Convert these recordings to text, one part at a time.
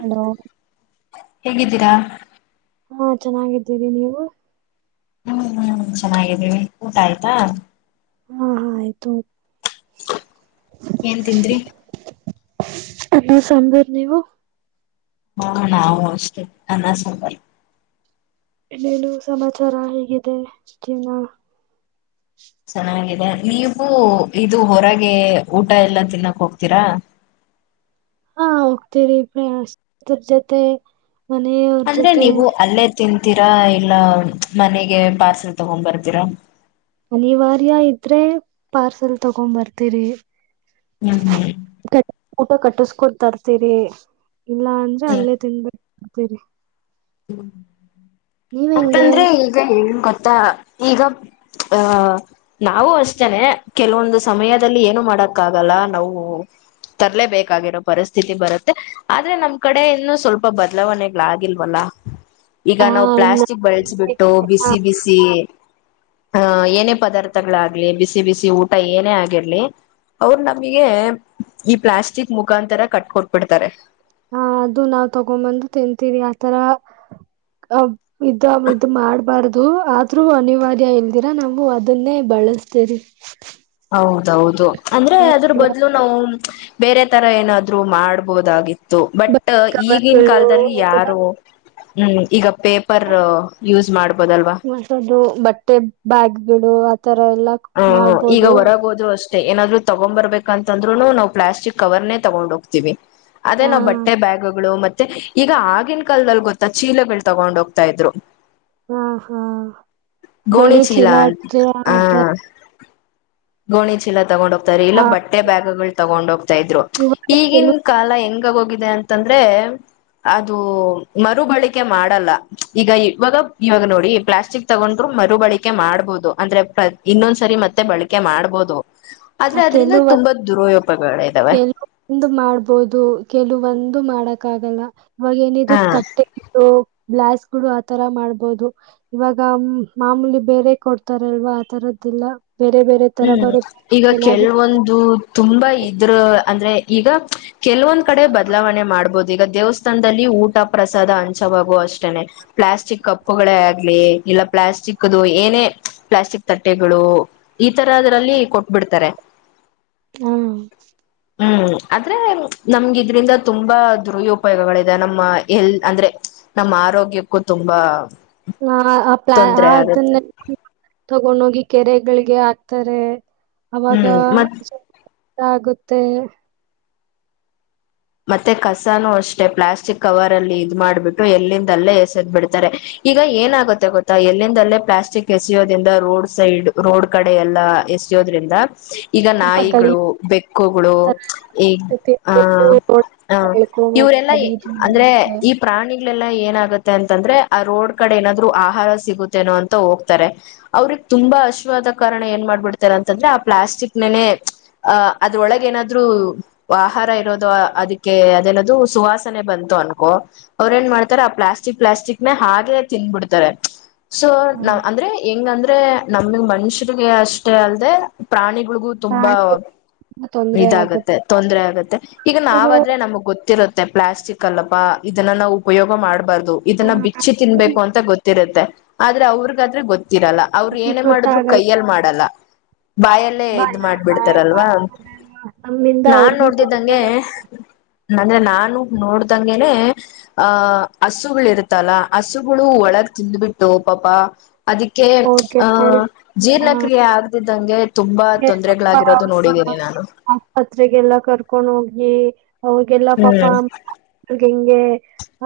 Hello ಹೇಗಿದ್ದೀರಾ ಹಾ ಚೆನ್ನಾಗಿದ್ದೀವಿ ನೀವು ಹ್ಮ್ ಹ್ಮ್ ಚೆನ್ನಾಗಿದ್ವಿ ಊಟ ಆಯ್ತಾ ಹಾ ಹಾ ಆಯ್ತು ಏನ್ ತಿಂದ್ರಿ ಅನ್ನ ಸಾಂಬಾರ್ ನೀವು ಹೂ ನಾವು ಅಷ್ಟೇ ಅನ್ನ ಸಾಂಬಾರ್ ಇನ್ನೇನು ಸಮಾಚಾರ ಹೇಗಿದೆಜೀವನ ಚೆನ್ನಾಗಿದೆ ನೀವು ಇದು ಹೊರಗೆ ಊಟ ಎಲ್ಲಾ ತಿನ್ನಕ್ ಹೋಗ್ತೀರಾ ಹಾ ಹೋಗ್ತಿೀರಿ ಪ್ರಯಾಸ ಅದರ ಜೊತೆ ಮನೆಯ ಅವ್ರ ಅಂದ್ರೆ ಜೊತೆ ನೀವು ಅಲ್ಲೇ ತಿಂತೀರಾ ಇಲ್ಲ ಮನೆಗೆ ಪಾರ್ಸೆಲ್ ತಗೊಂಡ್ ಬರ್ತೀರಾ ಅನಿವಾರ್ಯ ಇದ್ರೆ ಪಾರ್ಸಲ್ ತಗೊಂಬ ಬರ್ತೀರಿ ಹ್ಮ ಹ್ಮ. [unintelligible] ಕಟ್- ಊಟ ಕಟ್ಟಸ್ಕೊಡ್ ತರ್ತೀರಿ. ಇಲ್ಲ ಅಂದ್ರೆ ಅಲ್ಲೇ ತಿನ್ಬೇಕ. ಬರ್ತೀರಿ. ಹ್ಮ. ನೀವ್ ಹೆಂಗೆ ಯಾಕಂದ್ರೆ ಈಗೆ ಹೇಳು ಗೋ. ತಾ ಈಗ ಅಹ ನಾವು ಅಷ್ಟೇನೆ ಕೆಲವೊಂದು ಸಮಯದಲ್ಲಿ ಏನು ಮಾಡಕ್ಕ ಆಗಲ್ಲ ನಾವು ತರಲೇಬೇಕಾಗಿರೋ ಪರಿಸ್ಥಿತಿ ಬರುತ್ತೆ ಆದ್ರೆ ನಮ್ ಕಡೆ ಇನ್ನುೂ ಸ್ವಲ್ಪ ಬದಲಾವಣೆಗಳಾಗಿಲ್ವಲ್ಲ. ಹ. ಈಗ ಹ ನಾವು ಇನ್ನ ಪ್ಲಾಸ್ಟಿಕ್ ಬಳಸಬಿಟ್ಟು ಹ ಬಿಸಿ ಬಿಸಿ. ಹಾ ಏನೇ. ಪದಾರ್ಥಗಳಾಗ್ಲಿ ಬಿಸ್. ಬಿಸಿ ಬಿಸಿ ಊಟ ಏನೇ ಆಗಿರ್ಲಿ ಅವರು ನಮಿಗೆ ಏ ಈ ಪ್ಲಾಸ್ಟಿಕ್ ಮುಖಾಂತರ ಕಟ್ಕೊಟ್ಬಿಡ್ತಾರೆ. ಹಾ ಅದು ನಾವ್ ತಗೊಂಡಬಂದು ತಿಂತೀವಿ ಆತರ ಅ ಇದ ಇದ ಮಾಡ್ಬಾರ್ದು ಆದ್ರೂ ಅನಿವಾರ್ಯ ಇಲ್ದಿರ ನಾವು ಅದನ್ನೇ ಬಳಸ್ತೀವಿ. ಹೌದೌದು ಅಂದ್ರೆ ಅದ್ರ ಬದ್ಲು ನಾವು. ಬೇರೆ ತರ ಏನಾದ್ರು ಮಾಡ್ಬೋದಾಗಿ. ತು ಬಟ್ ಬಟ್ಟೆ ಈಗಿನ ಕವರ್ಗಳು ಕಾಲದಲ್ಲಿ ಯಾರು. ಹ್ಮ್ ಈಗ. ಪೇಪರ್ ಯೂಸ್ ಮಾಡ್ಬೋದಲ್ವಾ. ಬಿಡು ಆದ್. ಈತರ ಎಲ್ಲಾಕ ಮಾಡ್ಬೋದು. ಮತ್ತೆ ಏನಾದ್ರು ತಗೊಂಡಬರ್ಬೇಕು ಅಂತ್ ಅಂದ್ರೂನು ನಾವು ಪ್ಲಾಸ್ಟಿಕ್ ಕವರನೆ ತಗೊಂಡ ಹೋಗ್ತೀವಿ. ಅದೇ ಹಾ ನಾವು ಬಟ್ಟೆ ಬ್ಯಾಗ್ಗಳು ಮತ್. ಮತ್ತೆ ಈಗ ಆಗಿನ ಕಾಲದಲ್ಲಿ ಗೊತ್ತಾ ಚೀಲಗಳು ತಗೊಂಡ್ ಹೋಗ್ತಾ ಇದ್ರು. ಹಾ ಹಾ ಗೋಣಿ ಚೀಲ ಚಿಲ ಅಂತ ಹ ಚಿಲಾಂತರ್. ಗೋಣಿ ಚೀಲಾ ತಗೊಂಡೊಂಗ.. ತಾರೆ ಇಲ್ಲ ಬಟ್ಟೆ ಬ್ಯಾಗಗಳು. ತೊಗೊಂಡ ಹೋಗ್ತಾ ಇದ್ರು ಈಗಿನ ಕಾಲ ಹೆಂಗ ಹೆಂಗ್ ಆಗ್ ಹೋಗಿದೆ ಅಂತಂದ್ರೆ ಅದು ಮರು ಬಳಕೆ ಮಾಡಲ್ಲ ಈಗ ಇವಾಗ ಇವಾಗ ನೋಡಿ ಪ್ಲಾಸ್ಟಿಕ್ ತಗೊಂಡ್ರು ಮರು ಬಳಕೆ ಮಾಡ್ಬಹುದು ಅಂದ್ರೆ ಪ್ರತಿ. ಇನ್ನೊಂದ್ಸರಿ ಮತ್ತೆ ಬಳಕೆ ಮಾಡ್ಬೋದು. ಆ ಆದ್ರೆ ಅದ್ರಿಂದ ಕೆಲುವ ತುಂಬಾ ದುರುಪಯೋಗಗಳಿದಾವೆ ಕೆಲುವೊಂದು ಮಾಡ್ಬೋದು ಕೆಲುವೊಂದ. ಅದು ಮಾಡಕ್ಕ ಆಗಲ್ಲಾ. ಇವಾಗ ಏನಿದು ಹಾ ತಟ್ಟೆ ಬ್ಲೋ ಗ್ಲಾಸ್ ಬುಡು ಆತರ ಮಾಡ್ಬೋದು ಇವಾಗ ಮಾಮೂಲಿ ಬೇರೆ ಕೊಡ್ತಾರಲ್ವಾ ಆ ತರದೀಲ್ಲಾ. ಬೇರೆ ಬೇರೆ ತರ ಹ್ಮ್ ಬರುತ್ ಈಗ ಕೆಲವೊಂದು ತುಂಬಾ ಇದ್ರ ಅಂದ್ರೆ ಈಗ ಕೆಲ್ವೊಂದ್ ಕಡೆ ಬದಲಾವಣೆ ಮಾಡ್ಬೊದ್ ಈಗ ದೇವಸ್ಥಾನದಲ್ಲಿ ಊಟ ಪ್ರಸಾದ ಹಂಚವಾಗೊ ಅಷ್ ತಣೆ ಪ್ಲಾಸ್ಟಿಕ್ ಕಪ್ ಪೊಗಳೆ ಆಗ್ಲಿ ಇಲ್ಲ ಪ್ಲಾಸ್ಟಿಕ್ದು ಏನೇ ಪ್ಲಾಸ್ಟಿಕ್ ತಟ್ಟೆಗಳು. ಈ ತರ ಅದ್ರಲ್ಲಿ ಕೊಟ್ಬಿಡ್ತಾರೆ. ಹ್ಮ್ ಹ್ಮ್ ಆದ್ರೆ ನಮ್ಗೆ ಇದ್ರಿಂದ ತುಂಬಾ ದುರುವೋಪಯೋಗಗಳಿದೆ ನಮ್ಮ ಎಲ್ ಅಂದ್ರೆ ನಮ್ಮ ಆರೋಗ್ಯಕ್ಕೂ ತುಂಬಾ. ನಾ ಅ ಪ್ಲ ತೊಂದರೆ ಆಗತ್ತೆ ಅದುನ್ನೆ ತಗೊಂಡ್ ಹೋಗಿ. ಕೆರೆಗಳ್ಗೆ ಹಾಕ್ತಾರೆ. ಅವಾಗ ಹ್ಮ್ ಮತ್ ಚ್. ತಾ ಆಗುತ್ತೆ. ಮತ್ತೆ ಕಸನೂ ಅಷ್ಟೆ ಪ್ಲಾಸ್ಟಿಕ್ ಕವರ್ ಅಲ್ಲಿ ಇದ್ ಮಾಡ್ಬಿಟ್ಟು ಎಲ್ಲಿಂದಲ್ಲೇ ಎಸೆದ್ ಬಿಡ್ತಾರೆ ಈಗ ಏನಾಗುತ್ತೆ ಗೊತ್ತಾ ಎಲ್ಲಿಂದಲ್ಲೇ ಪ್ಲಾಸ್ಟಿಕ್ ಎಸಿಯೋದ್ರಿಂದ ರೋಡ್ ಸೈಡ್ ರೋಡ್ ಕಡೆ ಎಲ್ಲಾ ಎಸ್ಯೋದ್ರಿಂದ. ಈಗ ಸ್ವಲ್ಪ ನಾಯಿಗ್ಳು ಗಲೀಜ್ ಬೆಕ್ಕುಗ್ಳು ಆತರ ಈ ತಿಂದ್ಬಿಟ್ಟು ಆಹ ಹ ಇವ್ರೆಲ್ಲಾ ಗಲೀಜ್ ಅಂದ್ರೆ ಮಾಡುತ್ತೆ ಈ ಪ್ರಾಣಿ. ಇಲ್ಲೆಲ್ಲ ಏನ್ ಆಗುತ್ತೆ ಅಂತಂದ್ರೆ ಆ ರೋಡ್ ಕಡೆ ಏನಾದ್ರು ಆಹಾರ ಸಿಗುತ್ತೇನೋ ಅಂತ ಹೋಗ್ತಾರೆ ಅವ್ರಿಗ್ ತುಂಬಾ ಅಶ್ವಾದ ಕಾರಣ ಏನ್ ಮಾಡ್ಬಿಡ್ತಾರೆ ಅಂತಂದ್ರೆ ಆ ಪ್ಲಾಸ್ಟಿಕ್ ನೇನೆ ಅಹ ಅದ್ರೊಳಗೆ ಏನಾದ್ರು ಆಹಾರ ಇರೋದು. ಅದಕ್ಕೆ ಅದೇನದು ಸುವಾಸನೆ ಬಂತು ಅನ್ಕೋ ಅವ್ರ ಏನ್ ಮಾಡ್ತಾರೆ ಆ ಪ್ಲಾಸ್ಟಿಕ್ ಪ್ಲಾಸ್ಟಿಕ್ ನ ಹಾಗೆ ತಿನ್ಬಿಡ್ತಾರೆ ಸೊ ನಾವ ಅಂದ್ರೆ ಹೆಂಗ ಅಂದ್ರೆ ನಮಗ್ ಮನುಷ್ಯರಿಗೆ ಅಷ್ಟೇ ಅಲ್ದೆ ಪ್ರಾಣಿಗ ಗು ತುಂಬಾ ಪ್ರಾಣಿಗಳಿಗೂ ತೊಂದ್ರೆ ಇದಾಗತ್ತೆ ತೊಂದರೆ ಆಗತ್ತೆ ಆಗತ್ತೆ ನಾವಾದ್ರೆ ನಮ್ಗ್ ಗೊತ್ತಿಲ್ಲ ಇರುತ್ತೆ ಪ್ಲಾಸ್ಟಿಕ್ ಅಲ್ಲಾ ಇದನ್ನ ನಾವು ಉಪಯೋಗ ಮಾಡ್ಬಾರ್ದ ದು ಇದನ್ನ ಹ್ಮ ಬಿಚ್ಚಿ ತಿನ್ಬೇಕು ಅಂತ ಗೊತ್ತಿರುತ್ತೆ ಆದ್ರೆ ಅವ್ರಗಾದ್ರೆ ಗೊತ್ತ. ಇರಲ್ಲ ಅವ್ರರು ಏನೇ ಮಾಡಿದ್ರು ಕೈಯ್ಯಲ್ಲಿ ಮಾಡಲ್ಲ ಬಾಯಲ್ಲೇ ಇದ್ ಬಯಯ ಮಾಡ್ಬಿಡ್ತಾರಲ್ವಾ ಮಾಡ್ಕ ನಮ್ಮಿಂದ ಅವ್ರಿಗೂ ತೊಂದರೆ ಆಗುತೆ ಮೊನ್ನೆ ನಾನು ನೋಡ್ದಂಗೆನೆ ಆಹ ಹಸುಗಳ ಇರ್ತ್ತಲ್ಲ ಹಸುಗಳು ಒಳಗ್ ತಿಂದಬಿಟ್ಟು ಪಾಪ ಅದಕ್ಕೆ ಅವ್ರಿಗೆ ಆಹ ಹ ಜೀರ್ಣಕ್ರಿಯೆ ಆಗದಿದ್ದ [unintelligible] [unintelligible] ಆಸ್ಪತ್ರೆಗೆಲ್ಲ ಕರ್ಕೊಂಡು ಹೋಗ್ ಎ ಅವುಗೆಲ್ಲ ಪಾಪ. ಹ್ಮ್ ಹೆಂಗೆ.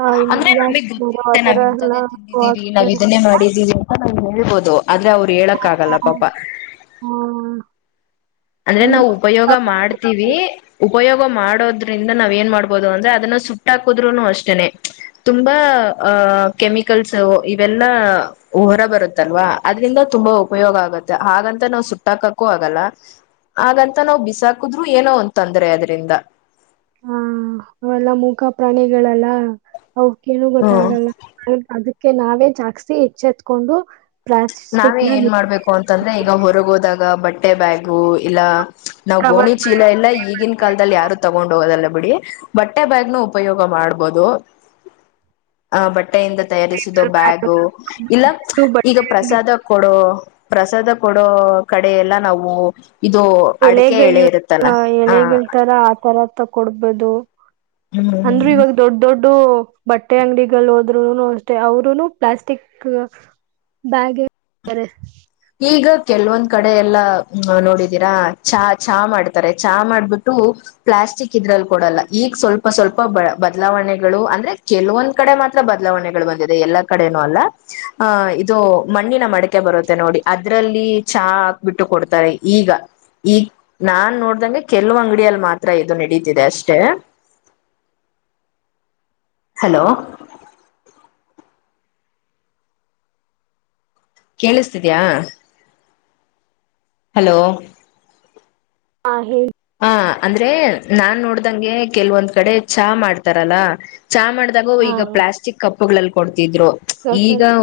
ಆ ಅಂದ್ರೆ ನಮಿಗ್ ಗೊತ್ತಿರುತ್ತೆ ಆತರ ನಾವ್ ಎಲ್ಲ ಇಂತದ್ದೆ ತಿಂದಿದ್ದೀವಿ ನಾವ್ ಹಾಕ್ಸ್ತಾರೆ ಇದನ್ನೇ ಮಾಡಿದೀವಿ ಅಂತ. ನಂಗ್ ಹೇಳ್ಬೋದು. ಆದ್ರೆ ಅವ್ರ್ ಹೇಳಕಗಲ್ಲ ಪಾಪ. ಅಂದ್ರೆ ಅಂದ್ರ ನಾವ್ ಉಪಯೋಗ ಮಾಡ್ತೀವಿ ಉಪಯೋಗ್ ಉಪಯೋಗ ಮಾಡೋದ್ರಿಂದ ನಾವ್ ಏನ್ ಮಾಡ್ಬೋದು ಅಂದ್ರೆ ಅದನ್ನ ಸುಟ್ಟಾಕುದ್ರೂನು ಅಷ್ಟೇನೆ ತುಂಬಾ ಆಹ ಕೆಮಿಕಲ್ಸು ಇವೆಲ್ಲಾ ಹೊರ ಬರುತ್ತಲ್ವಾ ಅದ್ರಿಂದ ತುಂಬಾ ಉಪಯೋಗ ಆಗುತ್ತೆ ಹಾಗಂತ ನಾವ್ ಸುಟ್ಟ ಹಾಕಕೂ ಆಗಲ್ಲ. ಹಾಗಂತ ನಾವ್ ಬಿಸಾಕಿದ್ರು ಏನೋ ಒಂದು ತೊಂದರೆ ಅದರಿಂದ ಹಾ ಅವೆಲ್ಲ ಮೂಖ ಪ್ರಾಣಿಗಳಲ್ಲ ಅವಕೇನು ಹ್ಮ್ ಗೊತ್ತಾಗಲ್ಲ ಹ ಅದಕ್ಕ ಅದಕ್ಕೆ ನಾವೇ ಜಾಸ್ತಿ ಎಚ್ಚೆತ್ಕೊಂಡು ಪ್ಲಾಸ್ಟಿಕ್ ನಾವೇ ನ ಏನ್ ಮಾಡ್ಬೇಕು ಅಂತಂದ್ರೆ ಈಗ ಹೊರಗ ಹೋದಾಗ ಅ ಬಟ್ಟೆ ಬ್ಯಾಗು ಇಲ್ಲ ನಾವ್ ಗೋಣಿ ಕವರ್ಗಳು ಚೀಲ ಎಲ್ಲಾ ಈಗಿನ ಕಾಲದಲ್ಲಿ ಯಾರು ತಗೊಂಡ್ ಹೋಗೋಲ್ಲ ಬಿಟ್ಟುಬಿಡಿ ಬಟ್ಟೆ ಬ್ಯಾಗ್ ಉಪಯೋಗ ಮಾಡಬೋದು ಅ ಬಟ್ಟೆ ಬಟ್ಟೆಯಿಂದ ತಯಾರಿಸಿದ ಬ್ಯಾಗ್ ಬ್ಯಾಗು ಇಲ್ಲಾ ದೊಡ್ಡ ಈಗ ಬಟ್ಟೆ ಅಂಗಡಿ ಪ್ರಸಾದ ಕೊಡೋ ಪ್ರಸಾದ ಕೊಡೋ ಕಡೆ ಎಲ್ಲ ನಾವು ಇದು ಅಡಿಕೆ ಎಲೆಗಳು ಎಳೆ ಇರುತ್ತಲ್ಲ ಇರುತ್ತವೆ ಹ ಎಲೆಗಳ ತರ ಆತರಾ ತಕ್ಕೂಡ ಬಂದು ಅಂದ್ರು, ಹ್ಮ್ ಇವಾಗ ದೊಡ್ಡ ದೊಡ್ಡ ಬಂದ್ಬಿಟ್ಟು ಬಟ್ಟೆ ಅಂಗಡಿಗಳಿಗೂ ಹೋದ್ರುನು ಅಷ್ಟೇ ಅವರುನು ಪ್ಲಾಸ್ಟಿಕ್ ಬ್ಯಾಗ್ ಕೂಡುತ್ತಾರೆ ಈಗ ಕೆಲವೊಂದ ಕಡೆ ಎಲ್ಲಾ ನೋಡಿದೀರಾ ಚಾ ಚಾ ಮಾಡುತ್ತಾರೆ ಚಾ ಮಾಡಬಿಟ್ಟು ಪ್ಲಾಸ್ಟಿಕ್ ಇದ್ರಲ್ಲಿ ಕೊಡಲ್ಲಾ ಈಗ ಸ್ವಲ್ಪ ಸ್ವಲ್ಪ ಬ ಬದಲಾವಣೆಗಳು ಅಂದ್ರೆ ಕೆಲವೊಂದ ಕಡೆ ಮಾತ್ರ ಬದಲಾವಣೆಗಳು ಬಂದಿದೆ. ಎಲ್ಲಾ ಕಡೆನೂ ಅಲ್ಲ ಅಹಾ ಇದು ಮಣ್ಣಿನ ಮಡಕೆ ಬರುತ್ತೆ ನೋಡಿ ಅದರಲ್ಲಿ ಚಹಾ ಹಾಕಬಿಟ್ಟು ಕೊಡ್ತಾರೆ ಈಗ ಈಗ ನಾನ್ ನೋಡಿರುವ ಕೆಲವು ಅಂಗಡಿಯಲ್ಲಿ ಮಾತ್ರ ಇದು ನಡೀತಿದೆ ಅಷ್ಟೇ ಹಲೋ ಕೇಳಿಸತ್ತಿದೆಯಾ ಹಲೋ ಹಾ ಹೇಳಿ ಹಾ ಅಂದ್ರೆ ನಾನ್ ನೋಡಿದಂಗೆ ಕೆಲವೊಂದು ಕಡೆ ಚಾ ಮಾಡ್ತಾರಲ್ಲ ಚಾ ಮಾಡಿದಾಗ ಈಗ ಪ್ಲಾಸ್ಟಿಕ್ ಕಪ್ಪಗಳಲ್ಲಿ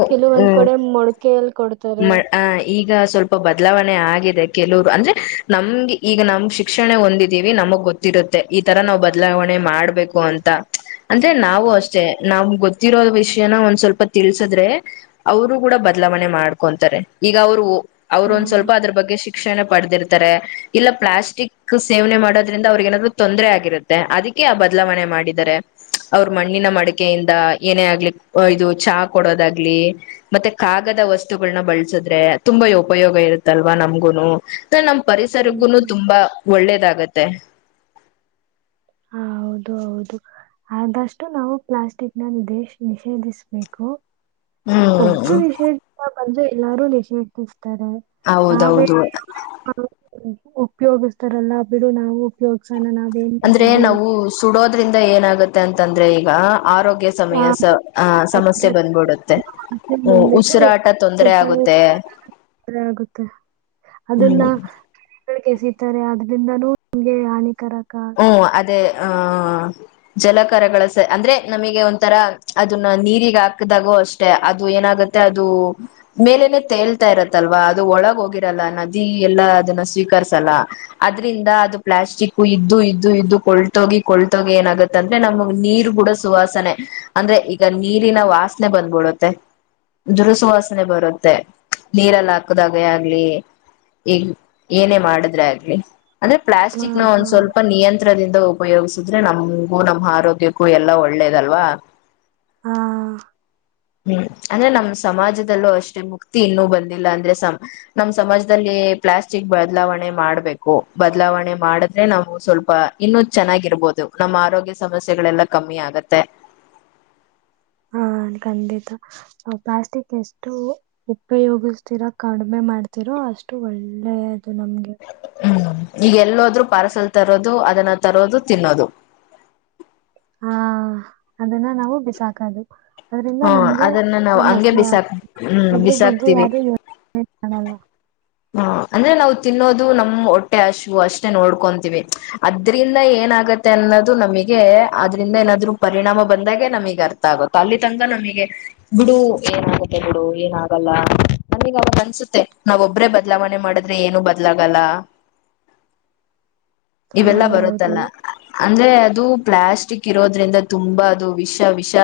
ಕೆಲವೊಂದ ಕಡೆ ಮಡಕೆಯಲ್ಲಿ ಕೊಡ್ತಾರೆ ಮ ಆ ಈಗ ಸ್ವಲ್ಪ ಬದಲಾವಣೆ ಆಗಿದೆ ಕೆಲವರು ಅಂದ್ರೆ ನಮ್ಗೆ ಈಗ ನಮ್ಗೆ ಶಿಕ್ಷಣ ಹೊಂದಿದ್ದೇವಿ ನಮಗೆ ಗೊತ್ತಿರುತ್ತೆ ಈ ತರಾ ನಾವು ಬದಲಾವಣೆ ಮಾಡಬೇಕು ಅಂತ, ಅಂದ್ರೆ ನಾವು ಅಷ್ಟೇ ನಾವ್ ಗೊತ್ತಿರೋ ವಿಷಯನ ಒಂದ್ ಸ್ವಲ್ಪ ತಿಳಿಸಿದ್ರೆ ಅವರು ಕೂಡ ಬದಲಾವಣೆ ಮಾಡ್ಕೊಂತಾರೆ ಈಗ ಅವ್ರು ಅವರು ಹಾ ಒಂದ ಸ್ವಲ್ಪ ಅದರ ಬಗ್ಗೆ ಶಿಕ್ಷ ಶಿಕ್ಷಣೆ ಪಡೆದಿರುತ್ತಾರೆ ಇಲ್ಲ ಪ್ಲಾಸ್ಟಿಕ್ ಸೇವನೆ ಮಾಡುವುದರಿಂದ ಅವರಿಗೂ ಏನು ತೊಂದರೆ ಆಗಿರುತ್ತೆ ಅದಕ್ಕೆ ಆ ಬದಲಾವಣೆ ಮಾಡಿದಿದ್ದಾರೆ ಅವರ ಮಣ್ಣಿನ ಮಡಿಕೆಯಿಂದ ಏನೇ ಆಗ್ಲಿ ಇದು ಚಾ ಕೊಡೋದಾಗ್ಲಿ ಮತ್ತೆ ಕಾಗದ ವಸ್ತುಗಳನ್ನು ಬಳಸಿದ್ರೆ ತುಂಬಾ ಉಪಯೋಗ ಇರುತ್ತಲ್ವಾ ನಮಗೂನು ಇದರಿಂದ ನಮ್ಮ ಹ್ಮ್ ಪರಿಸರಕ್ಕೂ ಹ್ಮ್ ತುಂಬಾ ಇದಾಗುತ್ತೆ ಹ ಹೌದು ಹೌದು ಆದಷ್ಟು ನಾವು ಪ್ಲಾಸ್ಟಿಕ್ ನನ್ನು ನಿಷೇಧಿಸಬೇಕು ಒಬ್ಬರು ಹ್ಮ್ ವಿಷಯ ಅಂದ್ರೆ ಎಲ್ಲಾರೂ ನಿಷೇಧಿಸುತ್ತಾರೆ ಹೌದು ಹೌದು ಉಪಯೋಗಿಸ್ತಾರಲ್ಲ ಬಿಡು ನಾವು ಉಪಯೋಗಿಸೋಣ ನಾವೇನ್ ಅಂದ್ರೆ ಮಾಡೋದು ನಾವು ಸುಡೋದ್ರಿಂದ ಏನಾಗುತ್ತೆ. ತೆಂತ್ತಂದ್ರೆ ಈಗ. ಆರೋಗ್ಯ ಸಮಯ ಆ ಹ ಸಮಸ್ಯೆ ಬಗ್ಗೆ ಬಂದ್ಬಿಡುತ್ತೆ ಹ್ಮ್ ಬಂದ್ಬಿಟ್ಟು ಉಸಿರಾಟ ತೊಂದ್ರೆ ಸ್ವಲ್ಪ ಆಗುತ್ತೆ ತೊಂದ್ರೆ ಆಗುತ್ತೆ ಹ್ಮ್. ದಿಂದನು ನಮ್ಗೆ ಹಾನಿಕರ. ಹ್ಮ್ ಅದೇ. ಆಹ ಜಲಕಾರಗಳ ಸ ಅಂದ್ರೆ ನಮಿಗೆ ಒಂಥರ ಅದುನ್ನ ನೀರಿಗ್ ಹಾಕ್ದಾಗೂ ಅಷ್ಟೆ ಅದು ಏನಾಗತ್ತೆ ಅದು ಮೇಲೇನೆ ತೇಲ್ತಾ ಇರತ್ತಲ್ವಾ ಅದು ಒಳಗ್ ಹೋಗಿರಲ್ಲ ನದಿ ಎಲ್ಲ ಅದನ್ನ ಸ್ವೀಕರ್ಸಲ್ಲ ಅದ್ರಿಂದ ಅದು ಪ್ಲಾಸ್ಟಿಕು ಇದ್ ಇದು ಇದು ಇದ್ದು ಕೊಳ್ತೋಗಿ ಕೊಳ್ತೋಗಿ ಏನಾಗುತ್ತೆ ಅಂದ್ರೆ ನಮ್ಗ್ ನೀರ್ ಕೂಡ ಸುವಾಸನೆ ಅಂದ್ರೆ ಈಗ ನೀರಿನ ವಾಸ್ನೆ ಬಂದ್ಬಿಡುತ್ತೆ ದುರಸುವಾಸನೆ ಬರುತ್ತೆ ನೀರಲ್ಲ ಹಾಕದಾಗ ಆಗ್ಲಿ ಈಗ್ ಏನೇ ಮಾಡಿದ್ರೆ ಆಗ್ಲಿ. ಅಂದ್ರೆ ಆ ಪ್ಲಾಸ್ಟಿಕ್ನ ಒಂದ್ ಸ್ವಲ್ಪ. ಯಂತ್ರದಿಂದ ಉಪಯೋಗ್ಸಿದ್ರೆ ನಮ್ಗೂ ನಮ್ ಆರೋಗ್ಯಕ್ಕೂ ಎಲ್ಲಾ ಒಳ್ಳೇದಲ್ವಾ. ಹಾ. ಹ್ಮ್ ಅಂದ್ರೆ ನಮ್ ಸಮಾಜದಲ್ಲೂ ಅಷ್ಟೇ ಮುಕ್ತಿ ಇನ್ನೂ ಬಂದಿಲ್ಲ ಅಂದ್ರೆ ಸಮ ನಮ್ ಸಮಾಜದಲ್ಲಿ ಪ್ಲಾಸ್ಟಿಕ್ ಬದಲಾವಣೆ ಮಾಡ್ಬೇಕು ಬದಲಾವಣೆ ಮಾಡಿದ್ರೆ ನಾವು ಸ್ವಲ್ಪ ಇನ್ನುೂ ಚೆನ್ನಾಗಿರ್ಬೋದು ನಮ್ಮ ಆರೋಗ್ಯ ಸಮಸ್ಯೆಗಳೆಲ್ಲ ಕಮ್ಮಿ ಆಗತ್ತೆ. ಹಾ ಖಂಡಿತ ಪ್ಲಾಸ್ಟಿಕ್ ಎಷ್ಟು ಉಪಯೋಗಿಸ್ತೀರೋ ಕಡಿಮೆ ಮಾಡ್ತೀರೋ ಅಷ್ಟು ಒಳ್ಳೆ. ಅದು ನಮ್ಗೆ. ಹ್ಮ್ ಈಗ ಎಲ್ಲೋದ್ರು ಪಾರ್ಸೆಲ್ ತರೋದು ಅದನ್ನ ತರೋದು ತಿನ್ನೋದು. ಹಾ ಅದನ್ನ ನಾವು ಬಿಸಾಕದು. ಅದ್ರಿಂದ ಹ್ಮ ನಮ್ಗೆ ಅದನ್ನ ನಾವು ಹಂಗೆ ಸಮಸ್ಯೆ ಆಗ ಬಿಸಾಕ್ ಹ್ಮ್ ಅದ್ರ ಬಗ್ಗೆ ಬಿಸಾಕ್ತಿವಿ. ಯಾರು ಯೋಚನೆ ಮಾಡಲ್ಲ ಹ ಅಂದ್ರೆ ನಾವು ತಿನ್ನೋದು ನಮ್ ಹೊಟ್ಟೆ ಹಶುವು ಅಷ್ಟೇ ನೋಡ್ಕೊಂತೀವಿ ಅದ್ರಿಂದ ಏನಾಗತ್ತೆ ಅನ್ನೋದು ನಮಗೆ ಅದ್ರಿಂದ ಏನಾದ್ರು ಪರಿಣಾಮ ಬಂದಾಗೆ ನಮಗ್ ಅರ್ಥ ಆಗುತ್ತ ಅಲ್ಲಿ ತನಕಾ ನಮಗೆ ಬಿಡು ಏನಾಗತ್ತೆ ಬಿಡು ಏನಾಗಲ್ಲ ನಮಗ್ ಅವಗ ಅನ್ಸುತ್ತೆ ನಾವ್ ಒಬ್ಬ್ರೇ ಬದ ಬದ್ಲಾವಣೆ ಮಾಡಿದ್ರೆ ಏನು ಬದ್ಲಾಗಲ್ಲ. ಹ ಇವೆಲ್ಲಾ ಹೌದು ಬರುತ್ತಲ್ಲ. ಅಂದ್ರೆ ಅದು ಪ್ಲಾಸ್ಟಿಕ್ ಇರೋದ್ರಿಂದ ತುಂಬಾ ಅದು ವಿಷ ವಿಷ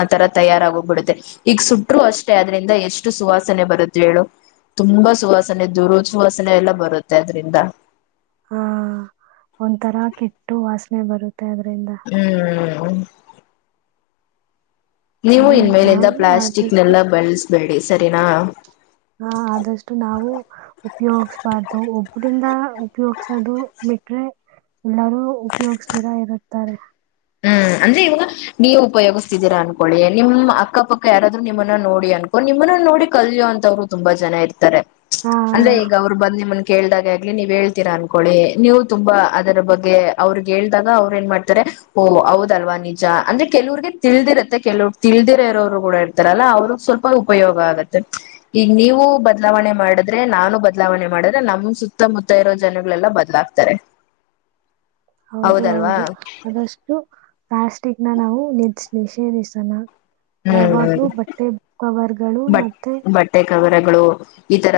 ಆ ತರ ತಯಾರಾಗೋಗ್ಬಿಡುತ್ತೆ ಈಗ ಸುಟ್ಟರು ಅಷ್ಟೇ ಅದ್ರಿಂದ ಎಷ್ಟು ಸುವಾಸನೆ ಬರುತ್ತೆ ಹೇಳು ತುಂಬಾ ಸುವಾಸ ನೆ ದುರು ಸುವಾಸನೆ ಎಲ್ಲಾ ಬರುತ್ತೆ ಅದ್ರಿಂದ.. ಹಾ ಒಂಥರ ಕೆಟ್ಟ ವಾಸನೆ ಬರುತ್ತೆ ಆದ್ರಿಂದ ಹ್ಮ ನೀವು ಅದೇ ಇನ್ ಮೇಲಿಂದ ನಾವು ಆದಷ್ಟು ಪ್ಲಾಸ್ಟಿಕ್ನೆಲ್ಲ ಬೆಳಸ್ಬೇಡಿ. ಸರಿನಾ. ಹಾ ಆದಷ್ಟು ನಾವು ಉಪ್ಯಯೋಗಸ್ಬಾರ್ದು ಒಬ್ಬರಿಂದ ಉಪಯೋಗ್ಸದು ಬಿಟ್ರೆ ಎಲ್ಲರೂ ಉಪಯೋಗಸ್ದಿರಾ ಎಲ್ಲರೂ ಇರುತ್ತಾರೆ. ಹ್ಮ್ ಅಂದ್ರೆ ಇವಾಗ ನೀವು ಉಪಯೋಗಿಸ್ತಿದೀರಾ ಅನ್ಕೊಳ್ಳಿ ನಿಮ್ಮ್ ಅಕ್ಕಪಕ್ಕ ಯಾರಾದ್ರು ನಿಮ್ಮನ್ನ ನೋಡಿ ಅನ್ಕೊಂಡ ನಿಮ್ಮನ್ನ ನೋಡಿ ಕಲ್ಯೋ ಅಂತವ್ರು ತುಂಬಾ ಜನ ಇರ್ತಾರೆ. ಹಾ ಅಂದ್ರೆ ಈಗ ಅವ್ರ್ ಬಂದ್ ನಿಮನ್ ಕೇಳ್ದಾಗೆ ಆಗ್ಲಿ ನೀವ್ ಹೇಳ್ತೀರಾ ಅನ್ಕೊಳಿ ನೀವ್ ತುಂಬಾ ಅದರ ಬಗ್ಗೆ ಅವ್ರ್ ಗೆಳ್ದಾಗ ಅವ್ರ್ ಏನ್ ಮಾಡ್ತಾರೆ. ಓ ಹೌದಲ್ವಾ ನಿಜ ಅಂದ್ರೆ ಕೆವುವ್ರಗೆ ತಿಳ್ದಿರತ್ತೆ ಕೆಲವ ತಿಳ್ದಿರ ಇರೋರು ಕೂಡ ಇರ್ತಾರಲ್ಲ ಅವ್ರಗ್ ಸ್ವಲ್ಪ ಉಪಯೋಗ ಆಗತ್ತೆ ಈಗ ನೀವು ಬದ್ಲಾವಣೆ ಮಾಡಿದ್ರೆ ನಾನು ಬದ್ಲಾವಣೆ ಮಾಡಿದ್ರೆ ನಮ್ ಸುತ್ತಮುತ್ತ ಇರೋ ಜನಗಳೆಲ್ಲ ಬದ್ಲಾಗ್ತಾರೆ. ಹೌದು ಹೌದಲ್ವಾ ಹೌದು ಆದಷ್ಟು. ಪ್ಲಾಸ್ಟಿಕ್ನ ನಾವು ನಿದ್ಷ್ ನಿಷೇದಿಸೊಣ. ಯಾವಾಗ್ಲೂ ಹ್ಮ್ ಬಟ್ಟೆ ಕವರ್ಗಳು ಬಟ್ ಮತ್ತೆ. ಬಟ್ಟೆ ಕವರಗಳು ಈ ತರ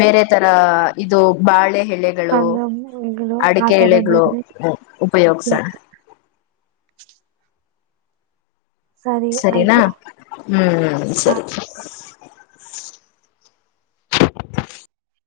ಬೇರೆ ತರ ಇದು ಬಾಳೆ ಹೆ ಎಳೆಗಳು ಅದು ಆ ಅಡಿಕೆ ಎಳಗಳು ಥರದನ್ನೇ ಉಪಯೋಗ್ಸೋಣ. ಉಪಯೋಗಿಸು ಸರಿ ಸರಿನಾ ಆಯ್ತು. ಹ್ಮ್ ಸರಿ.